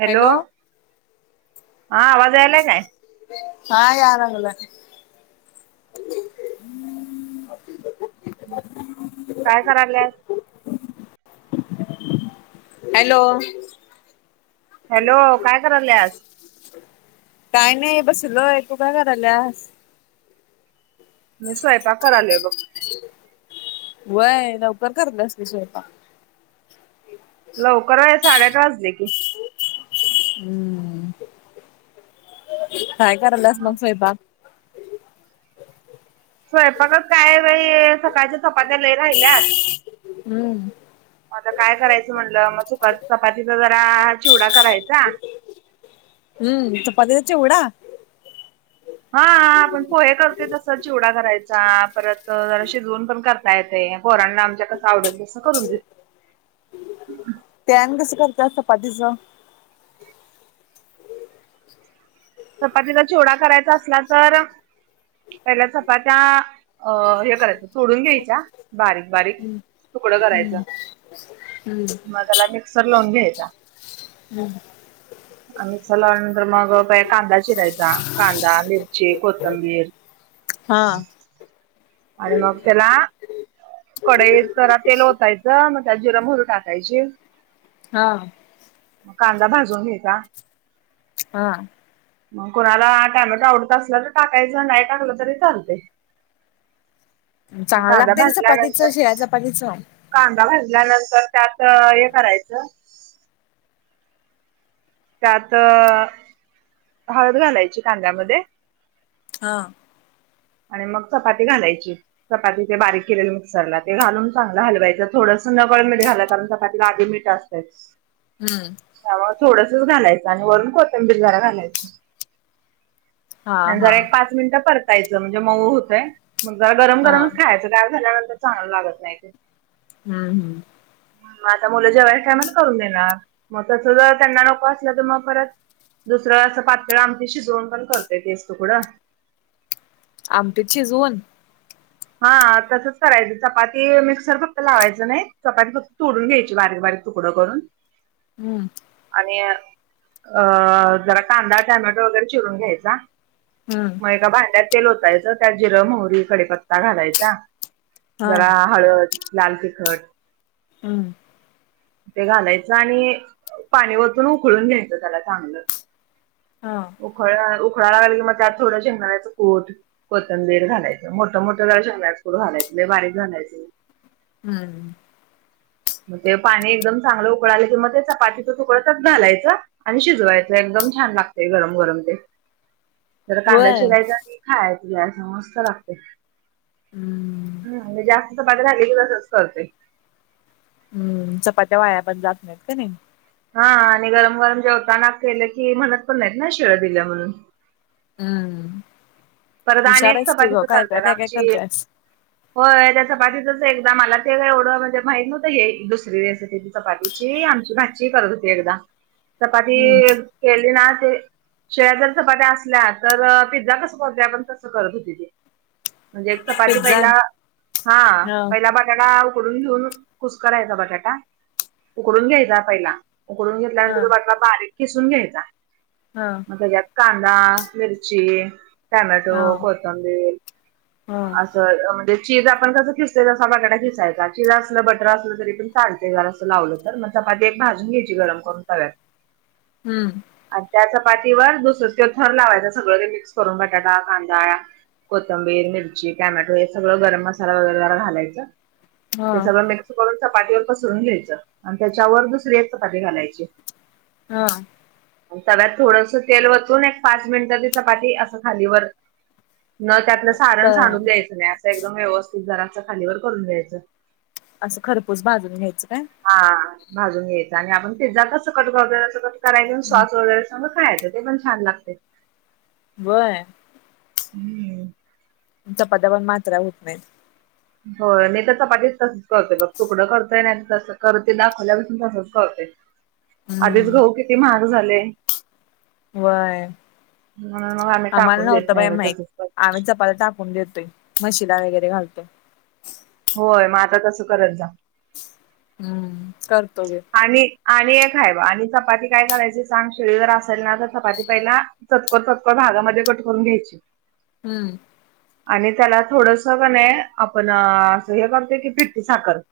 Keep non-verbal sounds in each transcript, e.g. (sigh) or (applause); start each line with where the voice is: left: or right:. right: Hello, हा आवाज यालाय काय?
left: हा या लागलाय.
right: काय कराल्यास?
left: हॅलो. !
right: हॅलो, काय कराल्यास?
left: काय नाही बसलोय, तू काय करायल्यास?
right: मी स्वयपाक करालोय बघ.
left: व्हय, लवकर करत्यास की स्वयपाक.
right: लवकर व्हय, साडेआठ वाजले की.
left: हम्म, काय कराल्यास मग स्वयपाक?
right: स्वयपाक काय बाई, सकाळच्या चपात्या लय राहिल्यात
left: हम्म
right: मग आता काय करायचं म्हनलं, मग चपातीचा जरा चिवडा करायचा,
left: हम्म... चपातीचा चिवडा.
right: हा. आपण पोहे करतोय तसं चिवडा करायचा, परत जरा शिजवून पण कर काय ते पोरांना आमच्या कसं आवडल तसं करून देऊ
left: ते आणि कसं करत्यास चपातीच?
right: चपातीचा चिवडा करायचा असला तर, पहिल्या चपात्या अ हे करायच्या, तोडून घ्यायच्या बारीक बारीक तुकडं करायचं,
left: हम्म
right: मग त्याला मिक्सर लावून घ्यायचा. मिक्सर लावल्यानंतर मग कांदा चिरायचा, कांदा, मिरची, कोथंबीर.
left: हां.
right: आणि मग त्याला कढईत जरा तेल ओतायचं, मग त्यात जिरं मोरी टाकायची
left: हां.
right: कांदा भाजून घ़्यायचा
left: हां.
right: मग कोणाला टोमॅटो आवडत असलं तर टाकायचं, नाही टाकलं तरी चालतय. (unintelligible)
left: चांगला
right: कांदा
left: लागतंय ते चपातीचं,
right: भाजल्यानंतर
left: शिळ्या चपातीचं.
right: कांदा भाजल्यानंतर त्यात हे करायचं त्यात, हळद घालायची कांद्यामध्ये
left: हां.
right: आणि मग चपाती घालायची. चपाती ते बारीक केलेले मिक्सरला ते घालून चांगलं हलवायचं थोडसं नकळत मीठ घालायचं कारण चपा''--'' तीला आदी मीठ असतंयच.
left: हम्म,
right: त्यामुळे थोडसंच घालायचं आणि वरून कोथंबीर जरा घालायची.
left: हा
right: आणि
left: हा
right: जरा एक पाच मिनिटं परतायचं म्हणजे मऊ होतंय. मग जरा गरम
left: हा
right: गरमच खायचं गार झाल्यानंतर चांगलं लागत नाही.
left: हूं हूं,
right: मग आता मुलं जेवायच्या टायमाला करून देणार. मग तस जर त्यांना नको असलं तर मग परत. दुसरं असं पातळ आमटी शिजवून पण करतोय तेच तुकडं.
left: आमटीत शिजवून.
right: हा तसच करायचं चपाती मिक्सर फक्त लावायचं नाही चपाती फक्त तोडून घ्यायची बारीक बारीक. तुकडं करून.
left: हूं,
right: आणि अ जरा कांदा टोमॅटो वगैरे चिरून घ्यायचा.
left: हम,
right: मग एका भांड्यात तेल ओतायचं त्यात जिरं, मोहरी, कडीपत्ता घालायचा.
left: हा
right: जरा हळद, लाल तिखट.
left: हम,
right: ते घालायचं आणि'' अ पाणी वतून उकळून घ्यायचं त्याला चांगलं.
left: हा,
right: उखळं उखळा लागला की मग त्यात थोडं शेंगदाण्याचं कुट कोथंबीर घालायचं मोठ. मोठं मोठं जरा शेंगदाण्याचं कुट घालायचं लई बारीक घालायचे नाही.
left: हूं हूं,
right: मग ते पाणी एकदम चांगलं उकळालं कि मग ते चपातीचं तुकडं त्यात घालायचं. आणि शिजवायचं एकदम छान लागतंय गरम गरम तेन. जरा कांदा
left: व्हय
right: चिरायचा आणि खायाला घ्यायचं असं मस्त लागतंय.
left: हूं,
right: हम मी जास्त चपाती राहिली की तसंच करतोय.
left: हम, चपात्या वाया पण जात नाहीत का नाही.
right: हा आणि गरम गरम जेवताना केलं की म्हणत पण नाहीत ना शिळं दिलं म्हणून.
left: हम्म,
right: परत अनी
left: हुशार
right: एक
left: आहेस तू ग
right: चपातीचं
left: काय काय
right: करत्यात
left: काय काय
right: आमची.
left: करतेस
right: होय, त्या चपातीतच एकदा मला ते एवढं म्हणजे माहित नव्हतं हे दुसरी रेसिपी. चपातीची आमची भाची करत होती एकदा चपाती.
left: हम्म
right: केले ना ते शिळ जर चपात्या असल्या तर पिझ्झा कस''--'' उद्या पण कसं करत होती ती लगेच. चपाती
left: पिझ्झा
right: पहिला हां,
left: ह
right: पहिला बटाटा उकडून घेऊन. कुस करायचा बटाटा उकडून घ्यायचा पहिला उकडून
left: ह
right: घेतल्यानंतर तो बटाटा बारीक. किसून घ्यायचा.
left: हा,
right: तेज्यात कांदा मिरची टमॅटो
left: ह
right: कोतंबीर
left: ह
right: आ, असं म्हणजे चीज आपण कसं खिसयलेल असा बटाटा खिसायचा चीज असलं बटर असलं तरी पण चालते्य जरा अस लावलं तर, मग चपाती एक भाजून घ्यायची गरम करून तव्यात
left: हम्म,
right: आणि त्या चपातीवर, दुसरं ते थर लावायचं सगळं ते मिक्स करून बटाटा, कांदा, कोथंबीर, मिरची, टॅमॅटो हे सगळं गरम मसाला वगैरे जरा घालायचं, ते
left: ह
right: सगळं मिक्सऽ करून चपातीवर पसरून घ्यायचं, आणि त्याच्यावर दुसरी एक चपाती घालायची.
left: हा,
right: तव्यात थोडस तेल वतून एक पाच मिनिट ती चपाती, असं खालीवरऽ न त्यातलं सारण
left: क
right: सांडून द्यायचं नाही, असं एकदम व्यवस्थित जराच खालीवर करून घ्यायचं.
left: असं खरपूस बाजून घ्यायचं काय?
right: हा, भाजून घ्यायचं, आणि आपण पिझ्झा कसं कट करतोय तसं कट करायच सॉस वगैरे संग खायचं. ते पण छान लागतेय.
left: व्हय.
right: हम्म,
left: चपात्या पन मात्र्या होत नाहीत.
right: होय, मी तर चपातीच तसच करतोय, मग तुकडं करतोय नाही तस करते ना ते दाखवल्यापासून तसंच करतोय. आधीच
left: हम्म
right: गहु किती महाग झालय.
left: वय.
right: आम्ही
left: आम्हाला
right: टाकून देत
left: नव्हतं बाई
right: नाही
left: माहीत,
right: तसंच करते.
left: आम्ही चपात्या टाकून देतोय. मशीला वगैरे घालतोय.
right: होय, मग आता तसं करत जा.
left: हम्म, करतो गे.
right: आणि, आणि एक हाय बग, आणि चपाती काय कारायच सांग, शिळी जर असेल ना तर चपाती पहिलाऽ चतकोर चतकोर भागामध्ये कट करून घ्यायच.
left: हम्म,
right: आणि त्याला थोडस की नै, आपण असं हे करतोय की पिट्टी साखरऽ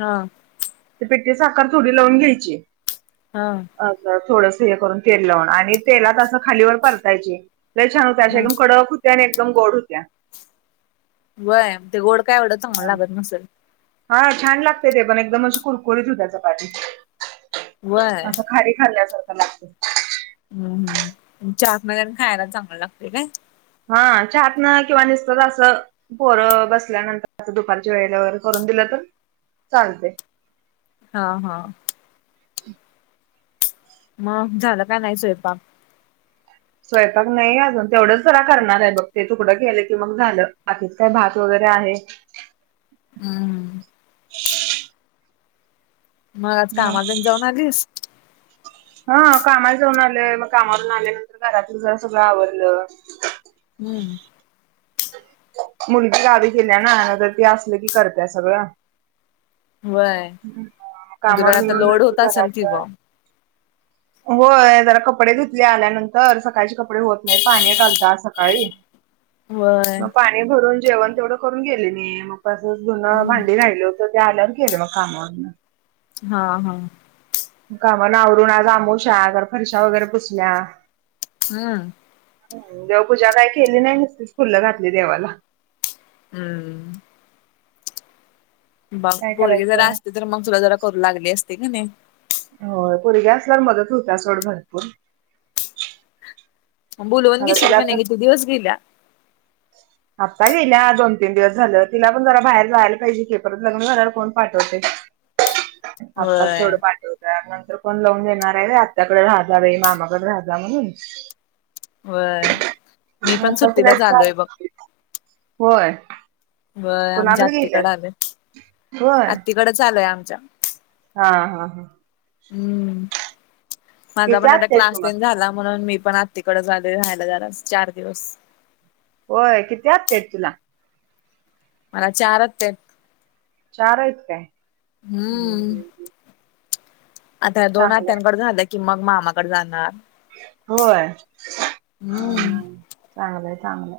left: हा,
right: ते साखर थोडी लावून घ्यायची.
left: हा,
right: थोडस हे करून, तेल लावुण आणि तेलात असं खालीवर परतायची, लय छानऽ आशी
left: हा
right: एकदम कडक होत्या, आणि एकदम गोड होत्या.
left: वय, ते गोड काय एवढं चांगलं लागत नसल.
right: हा, छान लागते ते पण, एकदम अशी कुरकुरीत होत्या चपाती.
left: व्हय
right: असं खारी खाल्ल्यासारखं लागतं.
left: हम् हम्, चहात नं तन खायला चांगला लागतेय काय?
right: हा, चहातन किंवा नुसत असंऽ पोरं बसल्यानंतर आता दुपारच्या वेळेला वगैरे, करून दिलं तर चालतय.
left: हा हा मग झालं का नाही स्वयंपाक?
right: स्वयंपाक नाही अजून तेवढंच जरा करणार आहे बघ ते तुकडं गेले की मग झालं बाकीत काय भात वगैरे आहे.
left: हम हम मग आज कामाला तेन जाऊन आलीस?
right: हा कामाला जाऊन आलं मग कामावरून आल्यानंतर घरातलं जर सगळं आवरलं
left: हम्म
right: मुलगी गावी केल्या ना, नाही तरर ती असली की करत्या सगळं.
left: व्हय मग तुला
right: कामावरून
left: आता
right: येऊन,
left: लोड
right: नंतर
left: होत
right: ते
left: असेल की
right: घरातलं ऽ
left: ग
right: होय, जरा कपडे धुतले आल्यानंतर, सकाळचे कपडे होत नाही, पाणी एक आलतं आज सकाळीऽ
left: व्हय.
right: पाणी भरून जेवण तेवढं करून गेले मी म तसच धून भांडी राहील हुतं. ते आल्यावर केलं मग काम.
left: हा हा.
right: कामावरून आवरून आज आमवश्या जरा फर्शा वगैरे पुसल्या.
left: हम्म.
right: देव पूजा काय केली नाही नुसतीच फुलं घातली देवाला.
left: हम्म. बघ
right: काय
left: पोरगी जरा
right: करायचं.
left: असती तर मग तुला जरा करू लागली असती कनी?
right: होय पोरगी असल्यावर मदत होत्या सोड भरपूर.
left: म बोलवून
right: मला
left: घेशील
right: तिला
left: का नाही
right: तर
left: कीती दिवस गेल्या?
right: (inaudible) आत्ता गेल्या दोन तीन दिवस झालं तिला पण जरा बाहेर जायला पाहिजे के परत लग्न झाल्यावर कोण पाठवतय? आताच तेवड
left: व्हय
right: पाठव त्या नंतर कोण लावून देणार हाय वय आत्याकड राह जा बाई मामाकडे राह जा म्हणून?
left: व्हय. मी
right: म
left: पण
right: आता तिला
left: सुट्टीलाच
right: एक चार,
left: आलोय बघ
right: होय.
left: व्हय आमच्या
right: कुणाकडे गेल्यात
left: आत्तीकडे आलय,
right: होय
left: आत्तीकडच आलोय आमच्या.
right: हा हा.
left: हम्म, माझा
right: किती
left: पण आता
right: आत्या आहेत
left: क्लास तेन
right: तुम्हाला
left: झाला म्हणून मी पण आ तीकडच आलोय राहायला जरा चार दिवस.
right: होय किती आत्या हाईत तुला?
left: मला चार आत्या येत.
right: चार हाईत काय?
left: हम्म आता दोन
right: चांगलंय
left: आत्यांनकड झालं की मग मामाकड जाणार.
right: होय.
left: हम्म.
right: चांगलंय चांगलंय,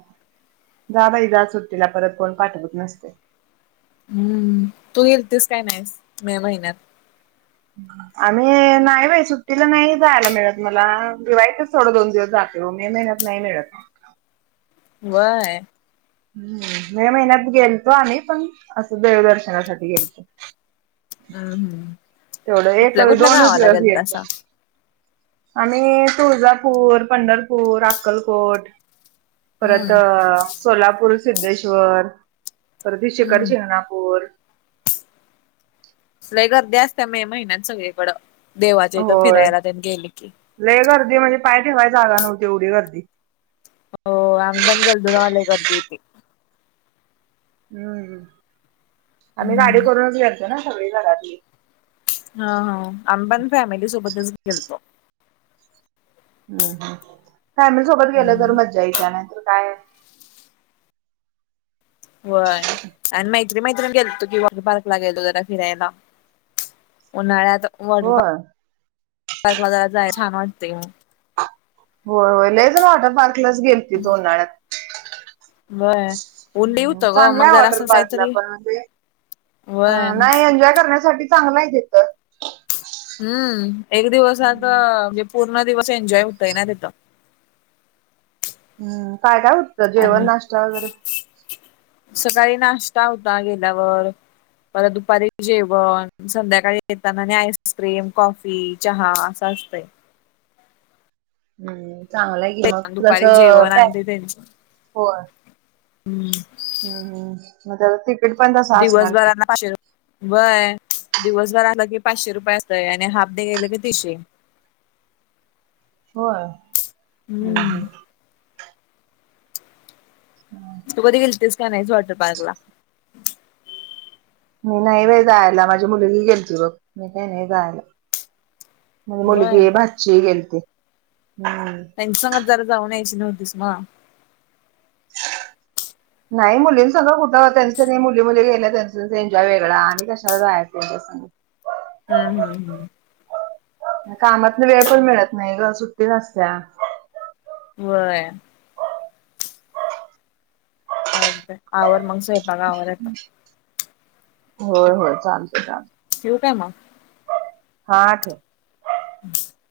right: जा बाई जा सुट्टीला परत कोण पाठवत नसतय.
left: हम्म, तू गेलतीस काय नाहीस मे महिन्यात?
right: आम्ही नाही बाई सुट्टीला नाही जायला मिळत मला दिवाळीतच थोडं दोन दिवस जा यो मे महिन्यात नाही मिळत.
left: व्हय.
right: हम्म मे महिन्यात गेलतो आम्ही पण असं देवदर्शनासाठी गेलतो.
left: हम्म हम्म
right: तेवढं एक
left: कुठल्या कुठल्या
right: दोनच
left: गावाला
right: दिवस घेलतो.
left: गेलतासा
right: आम्ही तुळजापूर, पंढरपूर, अक्कलकोट. परत
left: हम्म
right: सोलापूर, सिद्धेश्वर. परत हे शिकर
left: हम्म
right: शिंगणापूर.
left: लई गर्दी असत्या मे महिन्यात सगळीकडं, देवाच्या इथं
right: होय
left: फिरायला तेन गेल की?
right: लय गर्दी म्हणजे पाय ठेवाय जागा नव्हती ऐवढी गर्दी.
left: हो आम्ही पण घेलतो तवा लय गर्दी होती.
right: हम्म, आम्ही गाडी करूनच घेलतो ना सगळी घरातली.
left: हा हा आम्ही पण फॅमिली सोबतच गेलतो.
right: हम् हम्, फॅमिली सोबत गेलं तर
left: हम्म.
right: मज्जा येत्या नाही तर काय
left: होय, आणि मैत्री मैत्रिण गेलतो की वॉटर पार्कला गेलो जरा फिरायला. उन्हाळ्यात वॉटर पा,
right: होय
left: पार्क ला जरा जाय छान वाटतय म.
right: होय होय लाईजन वॉटर पार्कलाच गेलते उन्हाळ्यात.
left: (inaudible) लई होत
right: हम्
left: ग
right: चांगला
left: मग
right: आहे
left: जरा
right: वॉटर
left: असं
right: पार्कला
left: काहीतरी
right: पण म्हणजे
left: होय.
right: नाही एन्जॉय करण्यासाठी चांगला आहे तिथं.
left: हम्म एक दिवस आता
right: हम्म
left: म्हणजे पूर्ण दिवस एन्जॉय हुंतय ना तिथं.
right: हम्म काय काय उठतं जेवण
left: आणि
right: नाश्ता वगैरे?
left: सकाळी नाश्ता होता गेल्यावर परत दुपारी जेवण संध्याकाळी येताना आणि आईस्क्रीम कॉफी. चहा असा असय.
right: हम् चांगलं आहे की
left: आणि
right: मग
left: दुपारी जेवण
right: (unintelligible) पॅक
left: आणि ते हम्म
right: हम्म हम मग (unintelligible)
left: दिवस
right: असणार की
left: भरना पा व्हय दिवसभर आलं की पाचशे रुपये असत आणि हाफ डे गेलं की तीसशे.
right: होय हम्
left: हम्म
right: हम. हम
left: तू कधी गलतीस का नाहीस? वॉटर पार्कला.
right: मी नाही जायला. माझी मुलगी गेलती बघ मी काही नाही जायला. ममाझी मुलगी
left: व्हय
right: भाची गेलते. हम्म
left: त्यांच्या सांगतच जरा जाऊन यायची नव्हतीस मग.
right: (inaudible) नाही मुलींनी संग कुठं. त्यांच त्यांनी मुली मुली गेल्या त्यांच एन्जॉय वेगळा आणि कशा जायच त्यांच्या संग. (inaudible)
left: हम हम हम्
right: कामातन वेळ पण मिळत नाही ग सुट्टी नसत्याया.
left: व्हय. चालतंय आवर मग स्वयंपाक आवरायचा.
right: होय होय चालत चालत.
left: ठेवू काय मग?
right: हा ठेव.
left: (inaudible)